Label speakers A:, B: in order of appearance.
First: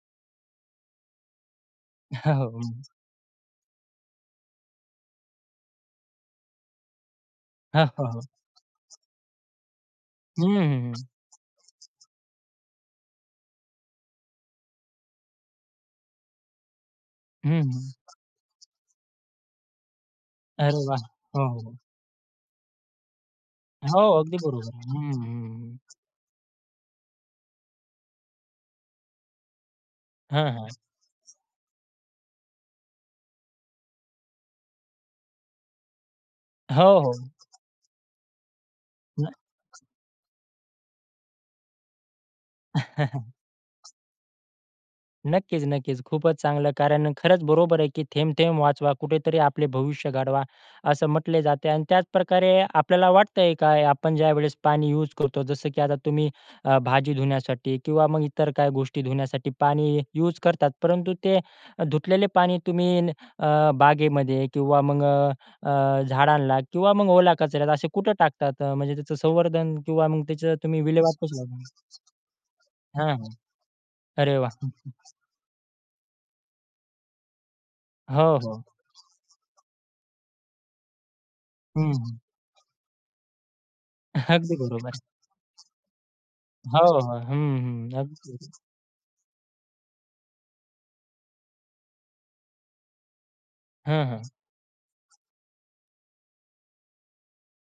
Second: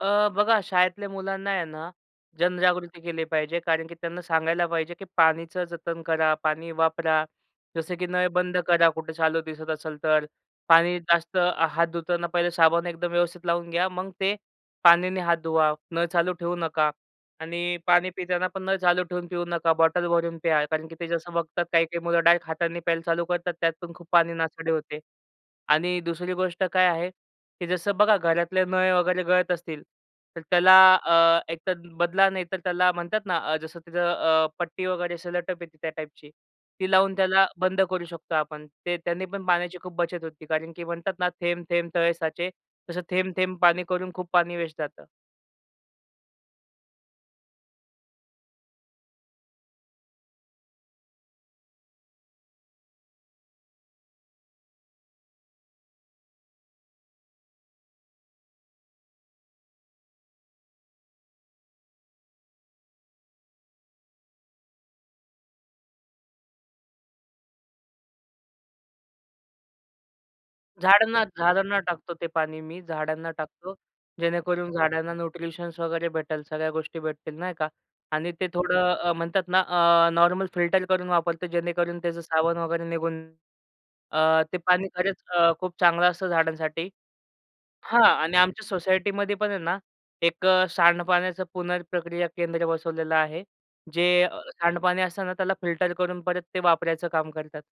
A: अ, बघा, शाळेतल्या मुलांना आहे ना, जनजागृती केली पाहिजे. कारण की त्यांना सांगायला पाहिजे, की पाणीचं जतन करा, पाणी वापरा.
B: हां,
A: जसं की
B: हां. हो.
A: नळ बंद करा. कुठे चालू दिसत असेल तर.
B: हं, हं,
A: पाणी
B: हं.
A: जास्त हात धुताना पाहिलं साबण एकदम व्यवस्थित लावून घ्या. मग ते पाण्याने हात धुवा. नळ चालू ठेवू नका
B: हं.
A: आणि पाणी पिताना पण नळ चालू ठेवून पिऊ नका. बॉटल भरून प्या.
B: अरे
A: कारण की
B: वाह!
A: ते जसं
B: हो, हो,
A: बघतात,
B: हो.
A: काही-काही मुलं डायरेक्ट हाताने प्यायला चालू करतात, त्यात पण
B: हो,
A: खूप पाणी
B: अगदी
A: नासाडी
B: बरोबर आहे.
A: होते
B: हं, हं, हं.
A: आणि दुसरी गोष्ट काय आहे, की जसं बघा घरातले नळ वगैरे गळत असतील तर
B: हां, हां.
A: त्याला अ, एकतर बदला नाही तर त्याला म्हणतात ना, अ, जसं तिथे अ, पट्टी वगैरे असं सेलो टेप येते त्या टाइपची. ती
B: हो, हो.
A: लावून त्याला बंद करू शकतो आपण. ते त्याने पण
B: नाही.
A: पाण्याची खूप बचत होते. कारण की म्हणतात ना थेंब, थेंब तळे साचे. तसं थेंब, थेंब पाणी करून खूप पाणी वेस्ट जातं.
B: नक्कीच, नक्कीच. खूपच चांगलं कारण खरंच बरोबर आहे, की थेंब, थेंब वाचवा. कुठेतरी आपले भविष्य घडवा. असं म्हटले जाते अन् त्याचप्रकारे आपल्याला वाटतंय काय आपण ज्यावेळेस पाणी युज करतो जसं की आता तुम्ही अ, भाजी धुण्यासाठी किंवा मग इतर काही गोष्टी धुण्यासाठी पाणी हे युज करतात, परंतु ते धुतलेले पाणी तुम्ही न अ, बागेमध्ये किंवा मग अ, अ, झाडांना किंवा मग ओला कचऱ्यातला असे कुठे टाकतात? म्हणजे त्याचं संवर्धन किंवा मग त्याचं तुम्ही
A: झाडांना
B: विल्हेवाट कशी लावता?
A: झाडांना टाकतो ते पाणी मी,
B: हां,
A: झाडांना
B: हां.
A: टाकतो.
B: अरे वाह! हं,
A: जेणेकरून
B: हं.
A: झाडांना न्यूट्रिशन्स वगैरे भेटेल. सगळ्या गोष्टी भेटतील, नाही का? आणि
B: हो,
A: ते
B: हो.
A: थोडं अ, म्हणतात ना, अ, नॉर्मल फिल्टर करून वापरतो
B: हं,
A: जेणेकरून
B: हं.
A: त्याचं साबण वगैरे निघून. अ,
B: अगदी
A: ते
B: बरोबर
A: पाणी
B: आहे.
A: खरच अ, खूप चांगलं असतं
B: हो,
A: झाडांसाठी.
B: हो, हं, हं.
A: हां
B: अगदी
A: आणि
B: बरोबर.
A: आमच्या सोसायटीमध्ये पण आहे ना, एक अ, सांडपाण्याचा पुनर्प्रक्रिया केंद्र बसवलेलं आहे.
B: हं,
A: जे
B: हं.
A: अ, सांडपाणी असतं ना त्याला फिल्टर करून परत ते वापरायचं काम करतात.